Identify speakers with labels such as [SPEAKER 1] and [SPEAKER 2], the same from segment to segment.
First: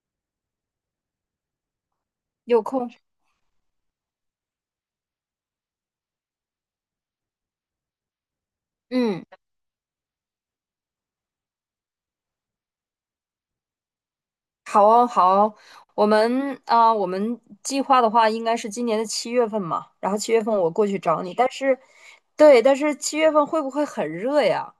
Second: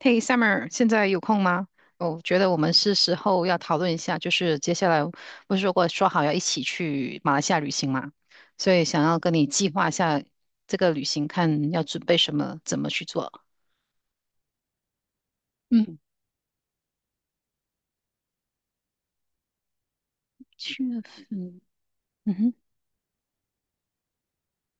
[SPEAKER 1] 嘿，Summer，现在有空吗？我觉得我
[SPEAKER 2] 有
[SPEAKER 1] 们
[SPEAKER 2] 空，
[SPEAKER 1] 是时候要讨论一下，就是接下来不是说过说好要一起去马来西亚旅行嘛，所以想要
[SPEAKER 2] 嗯，
[SPEAKER 1] 跟你计划一下这个旅行，看要准备什么，怎么去做。
[SPEAKER 2] 好哦，好哦，
[SPEAKER 1] 嗯，
[SPEAKER 2] 我们计划的话应该是今年的七月份嘛，然后七月份我
[SPEAKER 1] 七
[SPEAKER 2] 过去
[SPEAKER 1] 月
[SPEAKER 2] 找你，但
[SPEAKER 1] 份，
[SPEAKER 2] 是，
[SPEAKER 1] 嗯哼，
[SPEAKER 2] 对，但是七月份会不会很热呀？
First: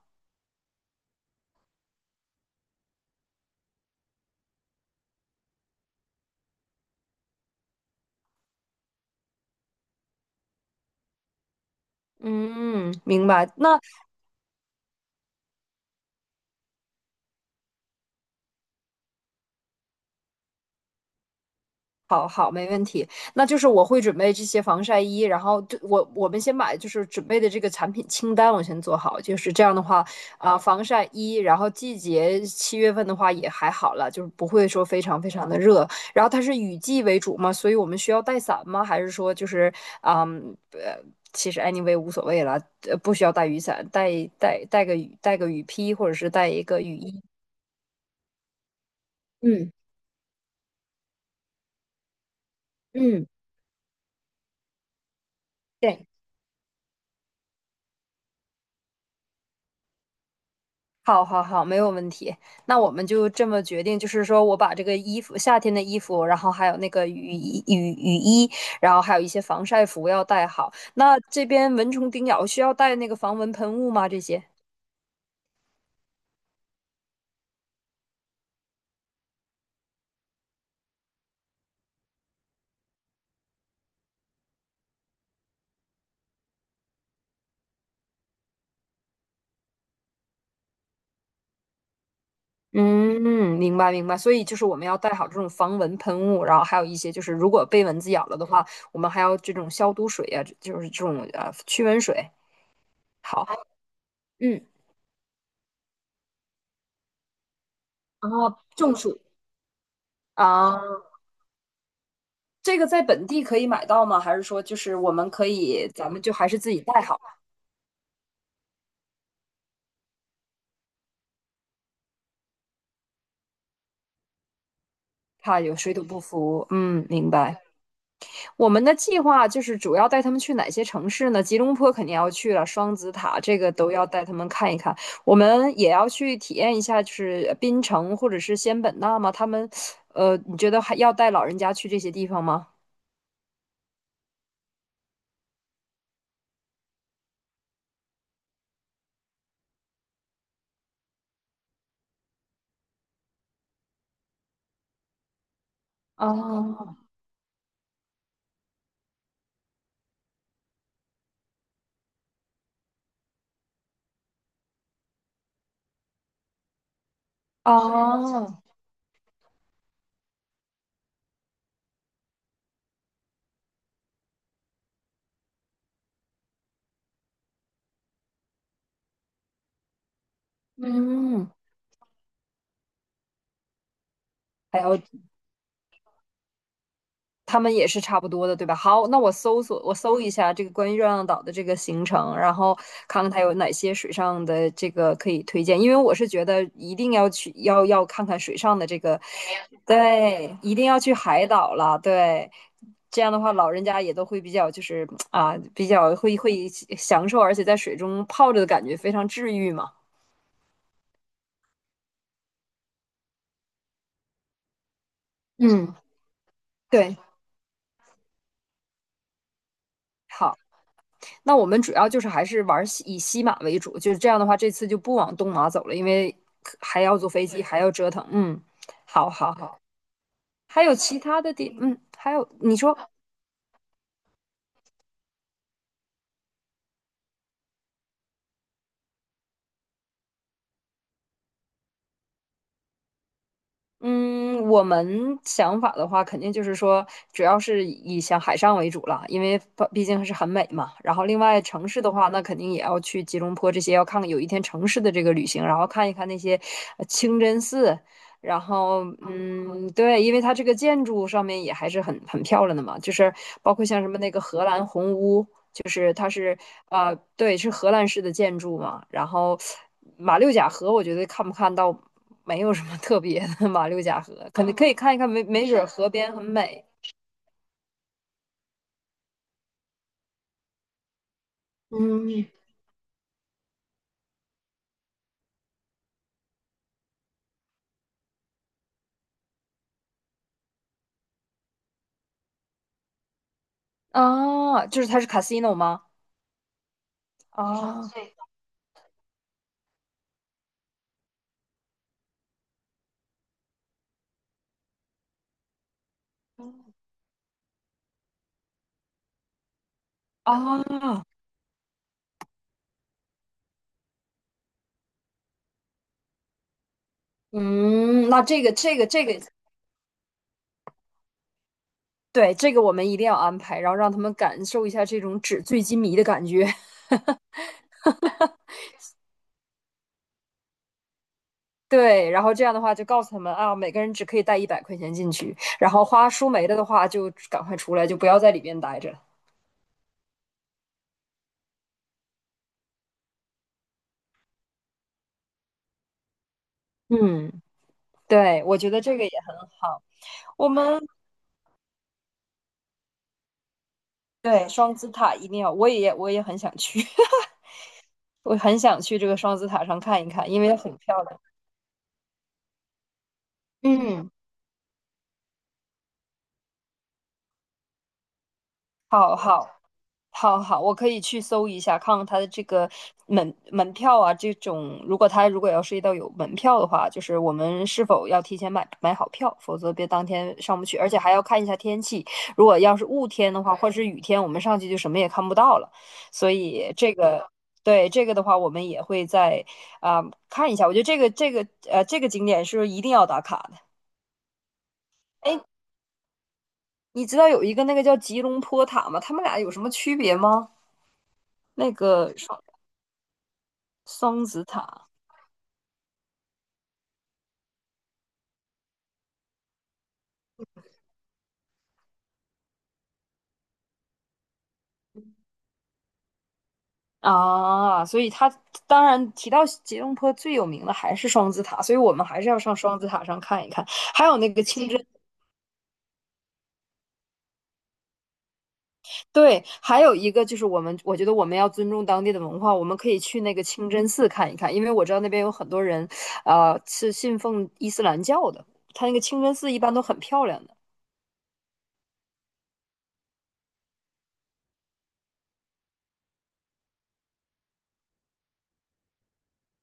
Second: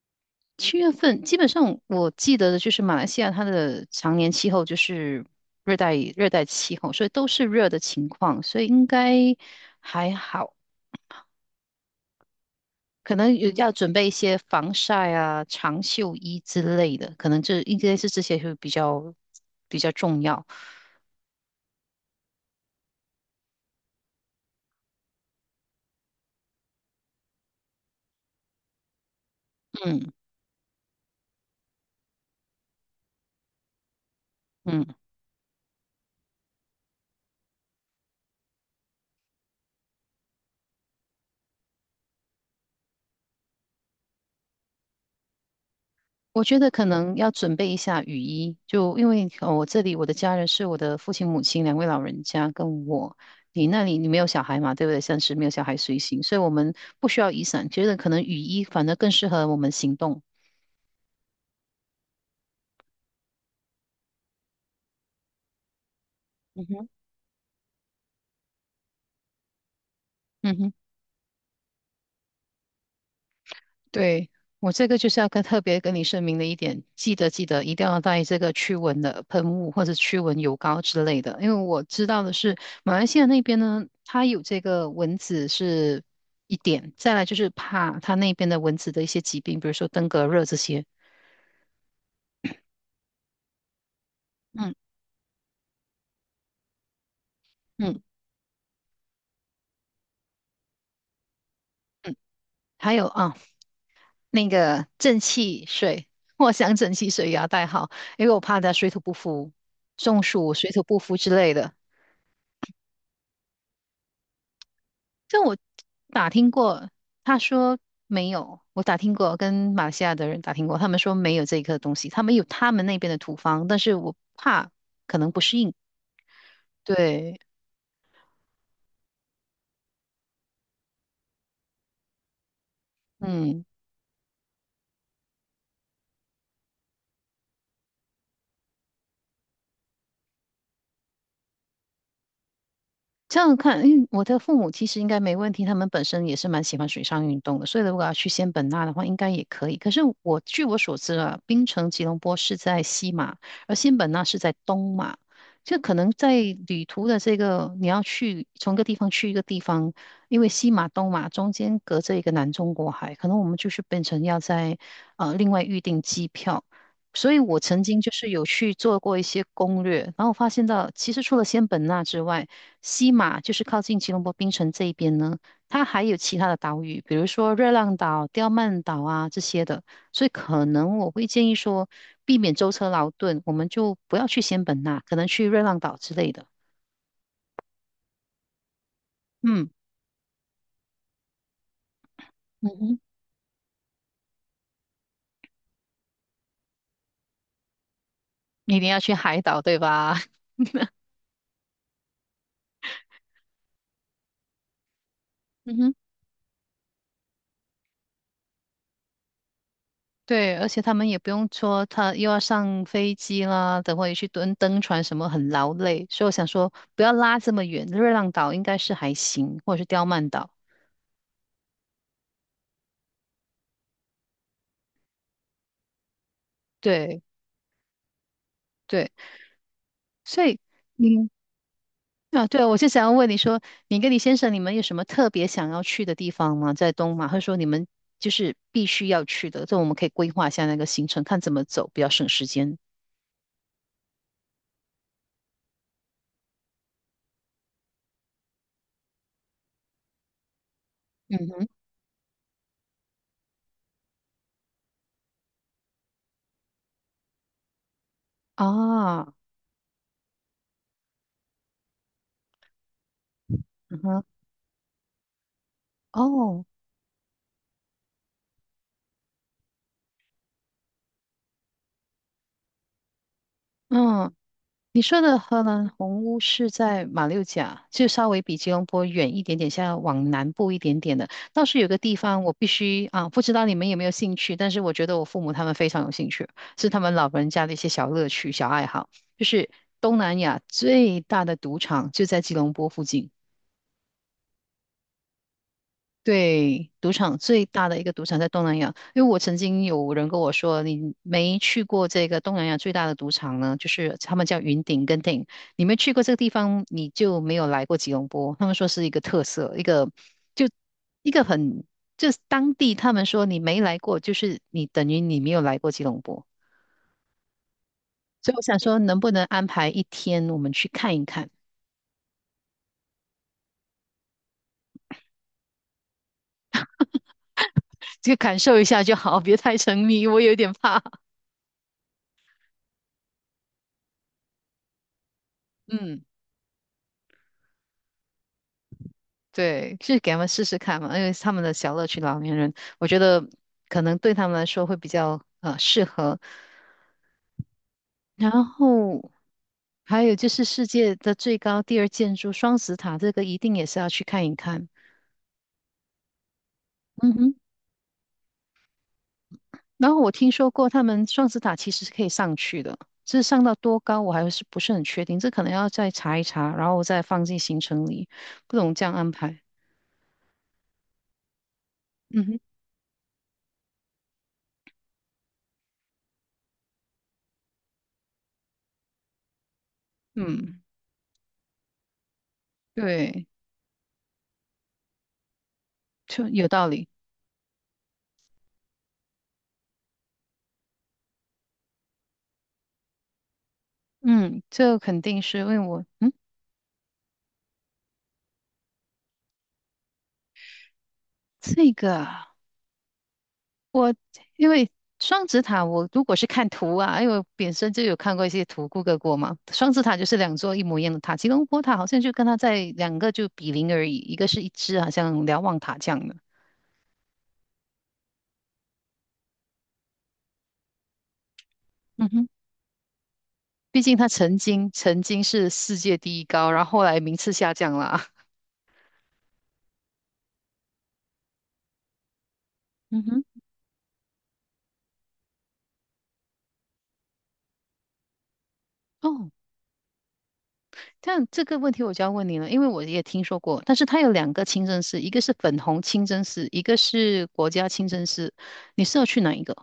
[SPEAKER 1] 七月份基本上我记得的就是马来西亚它的常年气候就是热带气候，所以都是热的情况，所以应该还好。
[SPEAKER 2] 嗯，
[SPEAKER 1] 可
[SPEAKER 2] 明
[SPEAKER 1] 能
[SPEAKER 2] 白。
[SPEAKER 1] 有要
[SPEAKER 2] 那
[SPEAKER 1] 准备一些防晒啊、长袖衣之类的，可能这应该是这些会比较重要。
[SPEAKER 2] 那就是我会准备这些防晒衣，然后就我们先把就是准备的这个产品清单我先做好，就是这样的话
[SPEAKER 1] 嗯
[SPEAKER 2] 防晒衣，然后季节七月份的话也还好了，就是不会说
[SPEAKER 1] 嗯，
[SPEAKER 2] 非常非常的热，然后它是雨季为主嘛，所以我们需要带伞吗？还是说就是啊呃，其实 anyway 无所谓了，不需要带雨伞，带个雨披或者是
[SPEAKER 1] 我
[SPEAKER 2] 带
[SPEAKER 1] 觉
[SPEAKER 2] 一
[SPEAKER 1] 得
[SPEAKER 2] 个
[SPEAKER 1] 可
[SPEAKER 2] 雨
[SPEAKER 1] 能
[SPEAKER 2] 衣。
[SPEAKER 1] 要准备一下雨衣，就因为我
[SPEAKER 2] 嗯
[SPEAKER 1] 这里我的家人是我的父亲、母亲两位老人家跟我。
[SPEAKER 2] 嗯，
[SPEAKER 1] 你那里你没有小孩嘛，对不对？暂时没有小孩随
[SPEAKER 2] 对。
[SPEAKER 1] 行，所以我们不需要雨伞，觉得可能雨衣反而更适合我们行动。
[SPEAKER 2] 好，好，好，没有问题。那我们就这么决定，就是说我把这个衣服，夏天的衣服，然后
[SPEAKER 1] 嗯
[SPEAKER 2] 还有
[SPEAKER 1] 哼，
[SPEAKER 2] 那个雨衣，然后还有一些防晒服要带
[SPEAKER 1] 嗯哼。
[SPEAKER 2] 好。那这边蚊虫叮咬需要带那个防蚊喷雾吗？这
[SPEAKER 1] 对，
[SPEAKER 2] 些？
[SPEAKER 1] 我这个就是要跟特别跟你声明的一点，记得记得一定要带这个驱蚊的喷雾或者驱蚊油膏之类的，因为我知道的是马来西亚那边呢，它有这个蚊子是一点，再来就是怕它那边的蚊子的一些疾病，比如说登革热这些。
[SPEAKER 2] 嗯，明白明白。所以就是
[SPEAKER 1] 嗯
[SPEAKER 2] 我们要带好这种防蚊喷雾，然后还有一些就是如果被蚊
[SPEAKER 1] 嗯
[SPEAKER 2] 子咬了的话，我们还要这种消毒水呀、就是这种驱蚊
[SPEAKER 1] 嗯，
[SPEAKER 2] 水。
[SPEAKER 1] 还有啊，
[SPEAKER 2] 好，
[SPEAKER 1] 那
[SPEAKER 2] 嗯，
[SPEAKER 1] 个正气水，藿香正气水也要带好，因
[SPEAKER 2] 然
[SPEAKER 1] 为我
[SPEAKER 2] 后
[SPEAKER 1] 怕它水
[SPEAKER 2] 中
[SPEAKER 1] 土不
[SPEAKER 2] 暑
[SPEAKER 1] 服、中暑、水土不
[SPEAKER 2] 啊。
[SPEAKER 1] 服之类的。
[SPEAKER 2] 这个在本地可以买到吗？还是说就是我们
[SPEAKER 1] 就
[SPEAKER 2] 可
[SPEAKER 1] 我
[SPEAKER 2] 以，咱们
[SPEAKER 1] 打
[SPEAKER 2] 就还
[SPEAKER 1] 听
[SPEAKER 2] 是自己
[SPEAKER 1] 过，
[SPEAKER 2] 带好，
[SPEAKER 1] 他说没有。我打听过，跟马来西亚的人打听过，他们说没有这一个东西，他们有他们那边的土方，但是我怕可能不适
[SPEAKER 2] 怕
[SPEAKER 1] 应。
[SPEAKER 2] 有水土不服？嗯，明
[SPEAKER 1] 对，
[SPEAKER 2] 白。我们的计划就是主要带他们去哪些城市呢？吉隆坡肯定要去了，双子塔这
[SPEAKER 1] 嗯。
[SPEAKER 2] 个都要带他们看一看。我们也要去体验一下，就是槟城或者是仙本那吗？他们，你觉得还要带老人家去这些地方吗？
[SPEAKER 1] 这样看，因为我的父母其实应该没问题，他们本身也是蛮喜欢水上运动的，所以如果要去仙本那的话，应该也可以。可是我据我所知啊，槟城吉隆坡是在西马，而仙本那是在东马，就可能在旅
[SPEAKER 2] 哦
[SPEAKER 1] 途的这个你要去从一个地方去一个地方，因为西马东马中间隔着一个南中国海，可能我们就是变成要在另外预订机票。所以我曾经就是有
[SPEAKER 2] 哦，
[SPEAKER 1] 去做过一些攻略，然后发现到其实除了仙本那之外，西马就是靠近吉隆坡槟城这一边呢，它还有其他的岛屿，比如说热浪岛、刁曼岛啊这些的，所以可能我会建
[SPEAKER 2] 嗯，
[SPEAKER 1] 议说，避免舟车劳顿，我们就不要去仙
[SPEAKER 2] 还
[SPEAKER 1] 本那，
[SPEAKER 2] 要
[SPEAKER 1] 可能去热浪岛之类的。
[SPEAKER 2] 他们也是差不多的，对吧？好，那我搜
[SPEAKER 1] 嗯
[SPEAKER 2] 索，我搜一下这个关于热浪岛的这个行程，然
[SPEAKER 1] 嗯
[SPEAKER 2] 后
[SPEAKER 1] 哼，
[SPEAKER 2] 看看它有哪些水上的这个可以推荐。因为我是觉得一定要去，要看看水上
[SPEAKER 1] 一
[SPEAKER 2] 的
[SPEAKER 1] 定要
[SPEAKER 2] 这
[SPEAKER 1] 去
[SPEAKER 2] 个，
[SPEAKER 1] 海岛，对吧？
[SPEAKER 2] 对，一定要去海岛了，对。这样的话，老人家也都会比较就是啊，
[SPEAKER 1] 嗯
[SPEAKER 2] 比
[SPEAKER 1] 哼，
[SPEAKER 2] 较会会享受，而且在水中泡着的感觉非常治愈嘛。
[SPEAKER 1] 对，而且他们也不用说他又要上飞机啦，等会去蹲登船什么很劳
[SPEAKER 2] 嗯，
[SPEAKER 1] 累，所以我想说不要
[SPEAKER 2] 对，
[SPEAKER 1] 拉这么远，热浪岛应该是还行，或者是刁曼岛。
[SPEAKER 2] 好。那我们主要就是还是玩以西马为主，就是这样的话，这次就不往东马走了，因为还要
[SPEAKER 1] 对。
[SPEAKER 2] 坐飞机，还要折腾。嗯，
[SPEAKER 1] 对。
[SPEAKER 2] 好好好，
[SPEAKER 1] 所以
[SPEAKER 2] 还有其
[SPEAKER 1] 你
[SPEAKER 2] 他的地，嗯，还
[SPEAKER 1] 啊，
[SPEAKER 2] 有
[SPEAKER 1] 对啊，
[SPEAKER 2] 你
[SPEAKER 1] 我就
[SPEAKER 2] 说，
[SPEAKER 1] 想要问你说，你跟你先生你们有什么特别想要去的地方吗？在东马，或者说你们就是必须要去的，这我们可以规划一下那个行程，看怎么走比较省时间。
[SPEAKER 2] 嗯，我们想法的话，肯定就是说，主要是以像海上为主了，因为毕竟是很美嘛。然后
[SPEAKER 1] 嗯
[SPEAKER 2] 另外
[SPEAKER 1] 哼，
[SPEAKER 2] 城市的话，那肯定也要去吉隆坡这些，要看看有一天城市的这个旅行，然后看一看那些清真寺。然后，
[SPEAKER 1] 啊，
[SPEAKER 2] 嗯，对，因为它这个建筑上面也还是很漂亮的嘛，就是包括
[SPEAKER 1] 嗯
[SPEAKER 2] 像什么
[SPEAKER 1] 哼，
[SPEAKER 2] 那个荷兰红屋。就是它是
[SPEAKER 1] 哦，
[SPEAKER 2] 对，是荷兰式的建筑嘛。然后马六甲河，我觉得看不看到没有什么特别的马六甲
[SPEAKER 1] 嗯。
[SPEAKER 2] 河，可能可以
[SPEAKER 1] 你
[SPEAKER 2] 看一
[SPEAKER 1] 说
[SPEAKER 2] 看，
[SPEAKER 1] 的
[SPEAKER 2] 没
[SPEAKER 1] 荷
[SPEAKER 2] 没准
[SPEAKER 1] 兰
[SPEAKER 2] 河
[SPEAKER 1] 红
[SPEAKER 2] 边
[SPEAKER 1] 屋
[SPEAKER 2] 很
[SPEAKER 1] 是
[SPEAKER 2] 美。
[SPEAKER 1] 在马六甲，就稍微比吉隆坡远一点点，像往南部一点点的。倒是有个地方
[SPEAKER 2] 嗯，
[SPEAKER 1] 我必须啊，不知道你们有没有兴趣，但是我觉得我父母他们非常有兴趣，是他们老人家的一些小乐趣、小爱好。就是东南亚最大的赌场就在吉隆坡附近，
[SPEAKER 2] 啊，就是它是 casino 吗？
[SPEAKER 1] 对，赌场
[SPEAKER 2] 啊
[SPEAKER 1] 最大的一个赌场在东南亚，因为我曾经有人跟我说，你没去过这个东南亚最大的赌场呢，就是他们叫云顶跟顶，你没去过这个地方，你就没有来过吉隆坡。他们说是一个特色，一个就
[SPEAKER 2] 啊，
[SPEAKER 1] 一个很，就是当地他们说你没来过，就是你等于你没有来过吉隆坡。
[SPEAKER 2] 嗯，那
[SPEAKER 1] 所以我
[SPEAKER 2] 这个
[SPEAKER 1] 想
[SPEAKER 2] 这
[SPEAKER 1] 说，
[SPEAKER 2] 个
[SPEAKER 1] 能
[SPEAKER 2] 这
[SPEAKER 1] 不
[SPEAKER 2] 个，
[SPEAKER 1] 能安排一天我们去看一看，
[SPEAKER 2] 对，这个我们一定要安排，然后让他们感受一下这种纸醉金迷的感觉。
[SPEAKER 1] 就感受一下就好，别太沉迷，我有点怕。
[SPEAKER 2] 对，然后这样的话就告诉他们啊，每个人只可以带100块钱进去，然后
[SPEAKER 1] 嗯。
[SPEAKER 2] 花输没了的话就赶快出来，就不要在里边待着。
[SPEAKER 1] 对，去给他们试试看嘛，因为他们的小乐趣，老年人，我觉得可能对他们来说会比较适合。
[SPEAKER 2] 嗯，
[SPEAKER 1] 然
[SPEAKER 2] 对，我觉得这个也
[SPEAKER 1] 后
[SPEAKER 2] 很好。
[SPEAKER 1] 还有就是
[SPEAKER 2] 我
[SPEAKER 1] 世
[SPEAKER 2] 们
[SPEAKER 1] 界的最高第二建筑双子塔，这个一定也是要去看一
[SPEAKER 2] 对
[SPEAKER 1] 看。
[SPEAKER 2] 双子塔一定要，我也很想去，
[SPEAKER 1] 嗯哼，
[SPEAKER 2] 我很想去这个双子塔上
[SPEAKER 1] 然后
[SPEAKER 2] 看一
[SPEAKER 1] 我
[SPEAKER 2] 看，
[SPEAKER 1] 听
[SPEAKER 2] 因
[SPEAKER 1] 说
[SPEAKER 2] 为
[SPEAKER 1] 过
[SPEAKER 2] 很
[SPEAKER 1] 他
[SPEAKER 2] 漂
[SPEAKER 1] 们
[SPEAKER 2] 亮。
[SPEAKER 1] 双子塔其实是可以上去的，这上到多高
[SPEAKER 2] 嗯。
[SPEAKER 1] 我还是不是很确定，这可能要再查一查，然后我再放进行程里，不懂这样安
[SPEAKER 2] 好
[SPEAKER 1] 排。
[SPEAKER 2] 好好好，我可以去搜一下，看看它
[SPEAKER 1] 嗯
[SPEAKER 2] 的
[SPEAKER 1] 哼，
[SPEAKER 2] 这个门票啊，这种如果它要涉及到有门票的话，就是我们是否要提前买好票，否则别当天上
[SPEAKER 1] 嗯，
[SPEAKER 2] 不去，而且还要看一下天气，如果要是雾
[SPEAKER 1] 对，
[SPEAKER 2] 天的话，或者是雨天，我们上去就什么也看不到了，
[SPEAKER 1] 就
[SPEAKER 2] 所
[SPEAKER 1] 有道
[SPEAKER 2] 以
[SPEAKER 1] 理。
[SPEAKER 2] 这个。对这个的话，我们也会在啊、看一下。我觉得这个景点是一定要打卡的。
[SPEAKER 1] 嗯，这肯定是
[SPEAKER 2] 哎。
[SPEAKER 1] 因为我嗯。
[SPEAKER 2] 你知道有一个那个叫吉隆坡塔吗？他们俩有什么区别吗？
[SPEAKER 1] 这
[SPEAKER 2] 那
[SPEAKER 1] 个
[SPEAKER 2] 个
[SPEAKER 1] 啊
[SPEAKER 2] 双
[SPEAKER 1] 我
[SPEAKER 2] 双子
[SPEAKER 1] 因为
[SPEAKER 2] 塔
[SPEAKER 1] 双子塔，我如果是看图啊，因为我本身就有看过一些图，Google 过嘛。双子塔就是两座一模一样的塔，吉隆坡塔好像就跟它在两个就比邻而已，一个是一只好像瞭望塔这样的。
[SPEAKER 2] 啊，所以它当然提到吉隆坡最有名的还是双子塔，所以我们
[SPEAKER 1] 嗯
[SPEAKER 2] 还
[SPEAKER 1] 哼，
[SPEAKER 2] 是要上双子塔上看一看。
[SPEAKER 1] 毕竟
[SPEAKER 2] 还
[SPEAKER 1] 它
[SPEAKER 2] 有那
[SPEAKER 1] 曾
[SPEAKER 2] 个清
[SPEAKER 1] 经
[SPEAKER 2] 真，
[SPEAKER 1] 曾经是世界第一高，然后后来名次下降了啊
[SPEAKER 2] 对，还有一个就是我们，我觉得我们要尊重当地的文化，我们可以
[SPEAKER 1] 嗯
[SPEAKER 2] 去
[SPEAKER 1] 哼，
[SPEAKER 2] 那个清真寺看一看，因为我知道那边有很多人，是信奉伊斯兰教的，他那个清
[SPEAKER 1] 哦，
[SPEAKER 2] 真寺一般都很漂亮的。
[SPEAKER 1] 但这个问题我就要问你了，因为我也听说过，但是它有两个清真寺，一个是粉红清真寺，一个是国家清真寺，你是要去哪一个？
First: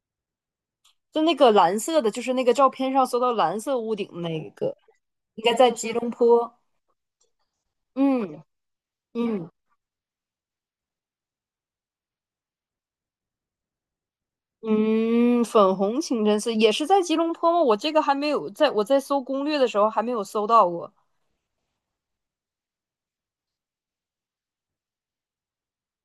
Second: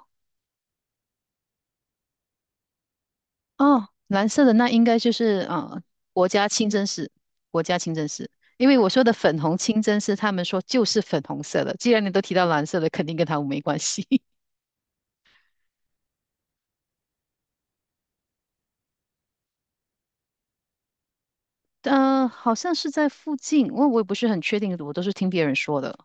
[SPEAKER 2] 就那个蓝色的，就是那个照片上搜到蓝色
[SPEAKER 1] 哦，
[SPEAKER 2] 屋顶
[SPEAKER 1] 蓝色
[SPEAKER 2] 那
[SPEAKER 1] 的那
[SPEAKER 2] 个，
[SPEAKER 1] 应该就
[SPEAKER 2] 应
[SPEAKER 1] 是
[SPEAKER 2] 该在吉隆
[SPEAKER 1] 国家
[SPEAKER 2] 坡。
[SPEAKER 1] 清真寺，国家清真寺。
[SPEAKER 2] 嗯
[SPEAKER 1] 因为我说的粉
[SPEAKER 2] 嗯
[SPEAKER 1] 红清真寺，他们说就是粉红色的。既然你都提到蓝色的，肯定跟他们没关系。
[SPEAKER 2] 嗯，粉红清真寺也是在吉隆坡吗？我这个还没有在，我在搜攻略的时候还没有搜到过。
[SPEAKER 1] 呃，好像是在附近，我也不是很确定，我都是听别人说的。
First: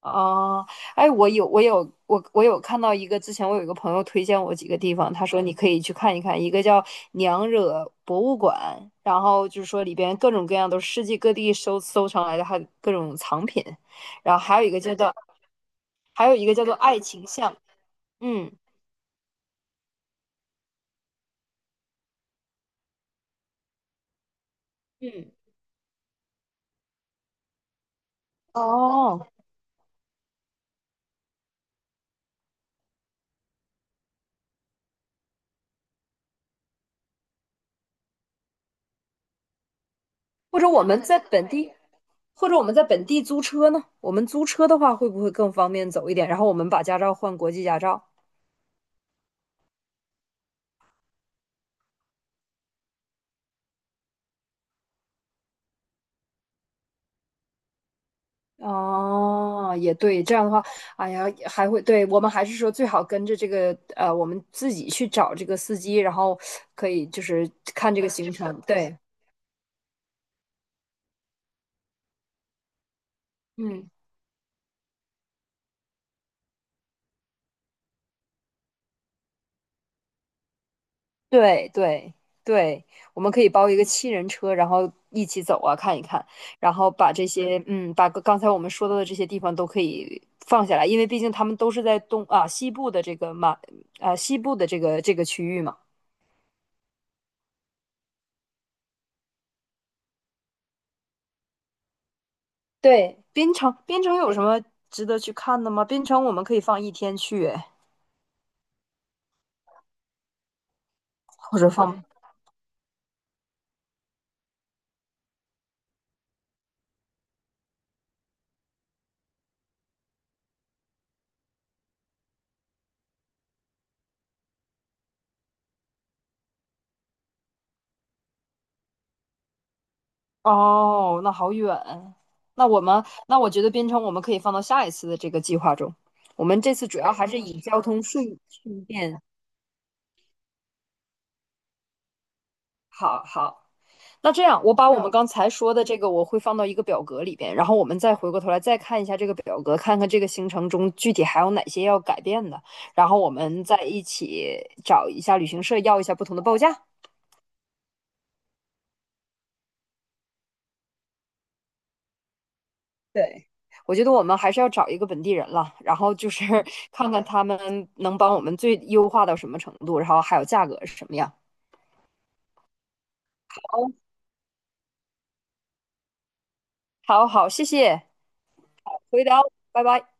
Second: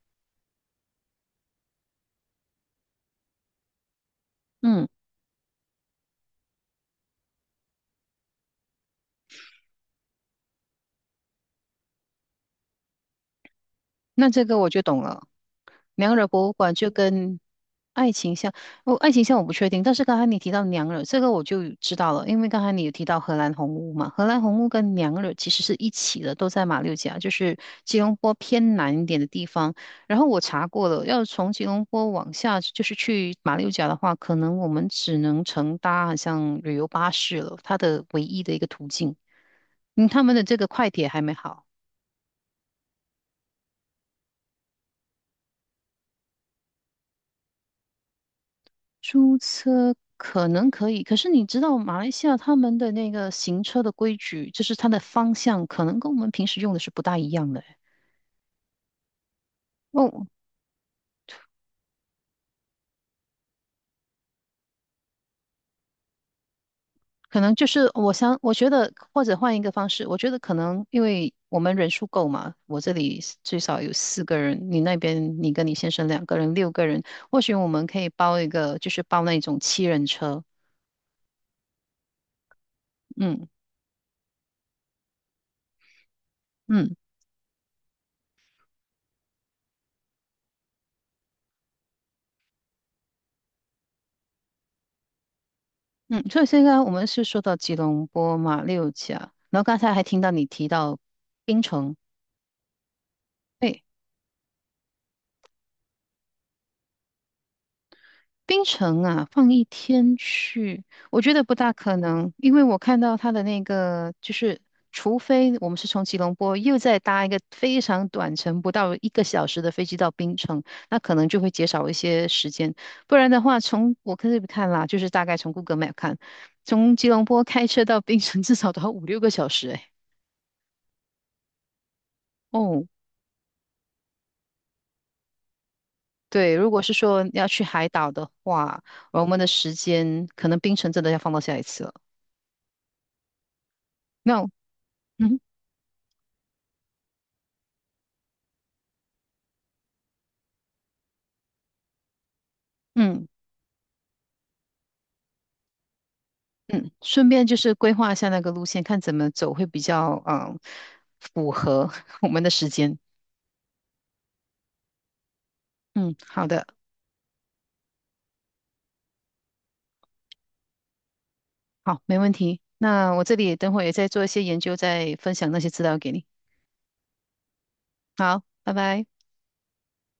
[SPEAKER 2] 啊，哎，我有看到一个，之前我有一个朋友推荐我几个
[SPEAKER 1] 嗯。
[SPEAKER 2] 地方，他说你可以去看一看，一个叫娘惹博物馆，然后就是说里边各种各样都是世界各地收藏来的，还有各种藏品，
[SPEAKER 1] 那
[SPEAKER 2] 然后
[SPEAKER 1] 这个
[SPEAKER 2] 还有
[SPEAKER 1] 我
[SPEAKER 2] 一个
[SPEAKER 1] 就
[SPEAKER 2] 叫
[SPEAKER 1] 懂
[SPEAKER 2] 做
[SPEAKER 1] 了。娘惹
[SPEAKER 2] 还有一
[SPEAKER 1] 博物
[SPEAKER 2] 个叫
[SPEAKER 1] 馆
[SPEAKER 2] 做
[SPEAKER 1] 就
[SPEAKER 2] 爱情
[SPEAKER 1] 跟
[SPEAKER 2] 巷，
[SPEAKER 1] 爱情
[SPEAKER 2] 嗯，
[SPEAKER 1] 像，哦，爱情像我不确定，但是刚才你提到娘惹，这个我就知道了，因为刚才你有提到荷兰红屋嘛，荷兰红屋跟娘惹
[SPEAKER 2] 嗯，
[SPEAKER 1] 其实是一起的，都在马六甲，就是吉隆坡偏南一点的
[SPEAKER 2] 哦，
[SPEAKER 1] 地方。然后我查过了，要从吉隆坡往下就是去马六甲的话，可能我们只能乘搭好像旅游巴士了，它的唯一的一个途径。嗯，他们的这
[SPEAKER 2] 或者
[SPEAKER 1] 个
[SPEAKER 2] 我
[SPEAKER 1] 快
[SPEAKER 2] 们
[SPEAKER 1] 铁
[SPEAKER 2] 在
[SPEAKER 1] 还没
[SPEAKER 2] 本
[SPEAKER 1] 好。
[SPEAKER 2] 地，或者我们在本地租车呢？我们租车的话，会不会更方便走一点？然后我们把驾照换国际驾照。
[SPEAKER 1] 租车可能可以，可是你知道马来西亚他们的那个行车的规矩，就是它的方向可能跟我们平时用的是不大一样的欸
[SPEAKER 2] 哦，也对，
[SPEAKER 1] 哦，
[SPEAKER 2] 这样的话，哎呀，还会，对，我们还是说最好跟着这个，我们自己去找这个司机，然后可以就
[SPEAKER 1] 可
[SPEAKER 2] 是
[SPEAKER 1] 能就是
[SPEAKER 2] 看这个
[SPEAKER 1] 我
[SPEAKER 2] 行
[SPEAKER 1] 想，我
[SPEAKER 2] 程，
[SPEAKER 1] 觉得
[SPEAKER 2] 对，
[SPEAKER 1] 或者换一个方式，我觉得可能因为我们人数够嘛，我这里是最少
[SPEAKER 2] 嗯。
[SPEAKER 1] 有4个人，你那边你跟你先生2个人，6个人，或许我们可以包一个，就是包那种7人车。
[SPEAKER 2] 对对对，我们可
[SPEAKER 1] 嗯
[SPEAKER 2] 以包一个七人车，然后一起走啊，看一看，然后
[SPEAKER 1] 嗯
[SPEAKER 2] 把这些，嗯，把个刚才我们说到的这些地方都可以放下来，因为毕竟他们都是在东西部的这个马西部的这个区域嘛。
[SPEAKER 1] 嗯，所以现在我们是说到吉隆坡嘛马六甲，然后刚才还听到你提到槟城。
[SPEAKER 2] 对，边城
[SPEAKER 1] 对，
[SPEAKER 2] 边城有什么值得去看的吗？边城我们可以放一天去，哎
[SPEAKER 1] 槟城啊，放一天去，我觉得不
[SPEAKER 2] 或者
[SPEAKER 1] 大可
[SPEAKER 2] 放，
[SPEAKER 1] 能，因为我看到他的那个，就是除非我们是从吉隆坡又再搭一个非常短程，不到1个小时的飞机到槟城，那可能就会减少一些时间。不然的话，从我可以看啦，就是大概从 Google Map 看，从吉隆坡开车到槟城 至少都要5、6个小时诶。
[SPEAKER 2] 哦，那好远。那我
[SPEAKER 1] 哦，
[SPEAKER 2] 们那我觉得边城我们可以放到下一次的这个计划中。我
[SPEAKER 1] 对，
[SPEAKER 2] 们
[SPEAKER 1] 如
[SPEAKER 2] 这
[SPEAKER 1] 果
[SPEAKER 2] 次
[SPEAKER 1] 是
[SPEAKER 2] 主要
[SPEAKER 1] 说
[SPEAKER 2] 还是
[SPEAKER 1] 要
[SPEAKER 2] 以
[SPEAKER 1] 去
[SPEAKER 2] 交
[SPEAKER 1] 海
[SPEAKER 2] 通
[SPEAKER 1] 岛的
[SPEAKER 2] 顺
[SPEAKER 1] 话，
[SPEAKER 2] 顺便
[SPEAKER 1] 我们的时间可能槟城真的要放到下一次了。
[SPEAKER 2] 好好，那
[SPEAKER 1] 那
[SPEAKER 2] 这样我把我们刚
[SPEAKER 1] 嗯。
[SPEAKER 2] 才说的这个我会放到一个表格里边，然后我们再回过头来再看一下这个表格，看看这个行程中具体还有哪些要改变的，然后
[SPEAKER 1] 嗯，
[SPEAKER 2] 我们再一起找一下旅行社要一下不同的报价。
[SPEAKER 1] 嗯，顺便就是规划一下那个路线，看怎么走会比较嗯符合 我们的时间。
[SPEAKER 2] 对，我觉得我们还是要找一个本地人了，然后
[SPEAKER 1] 嗯，
[SPEAKER 2] 就是
[SPEAKER 1] 好的，
[SPEAKER 2] 看看他们能帮我们最优化到什么程度，然后还有价格是什么样。
[SPEAKER 1] 好，没问题。那我这里等会也
[SPEAKER 2] 好，
[SPEAKER 1] 再做一些研究，再分享那些资料给你。
[SPEAKER 2] 好，好，谢谢，
[SPEAKER 1] 好，拜拜。
[SPEAKER 2] 回聊，拜拜。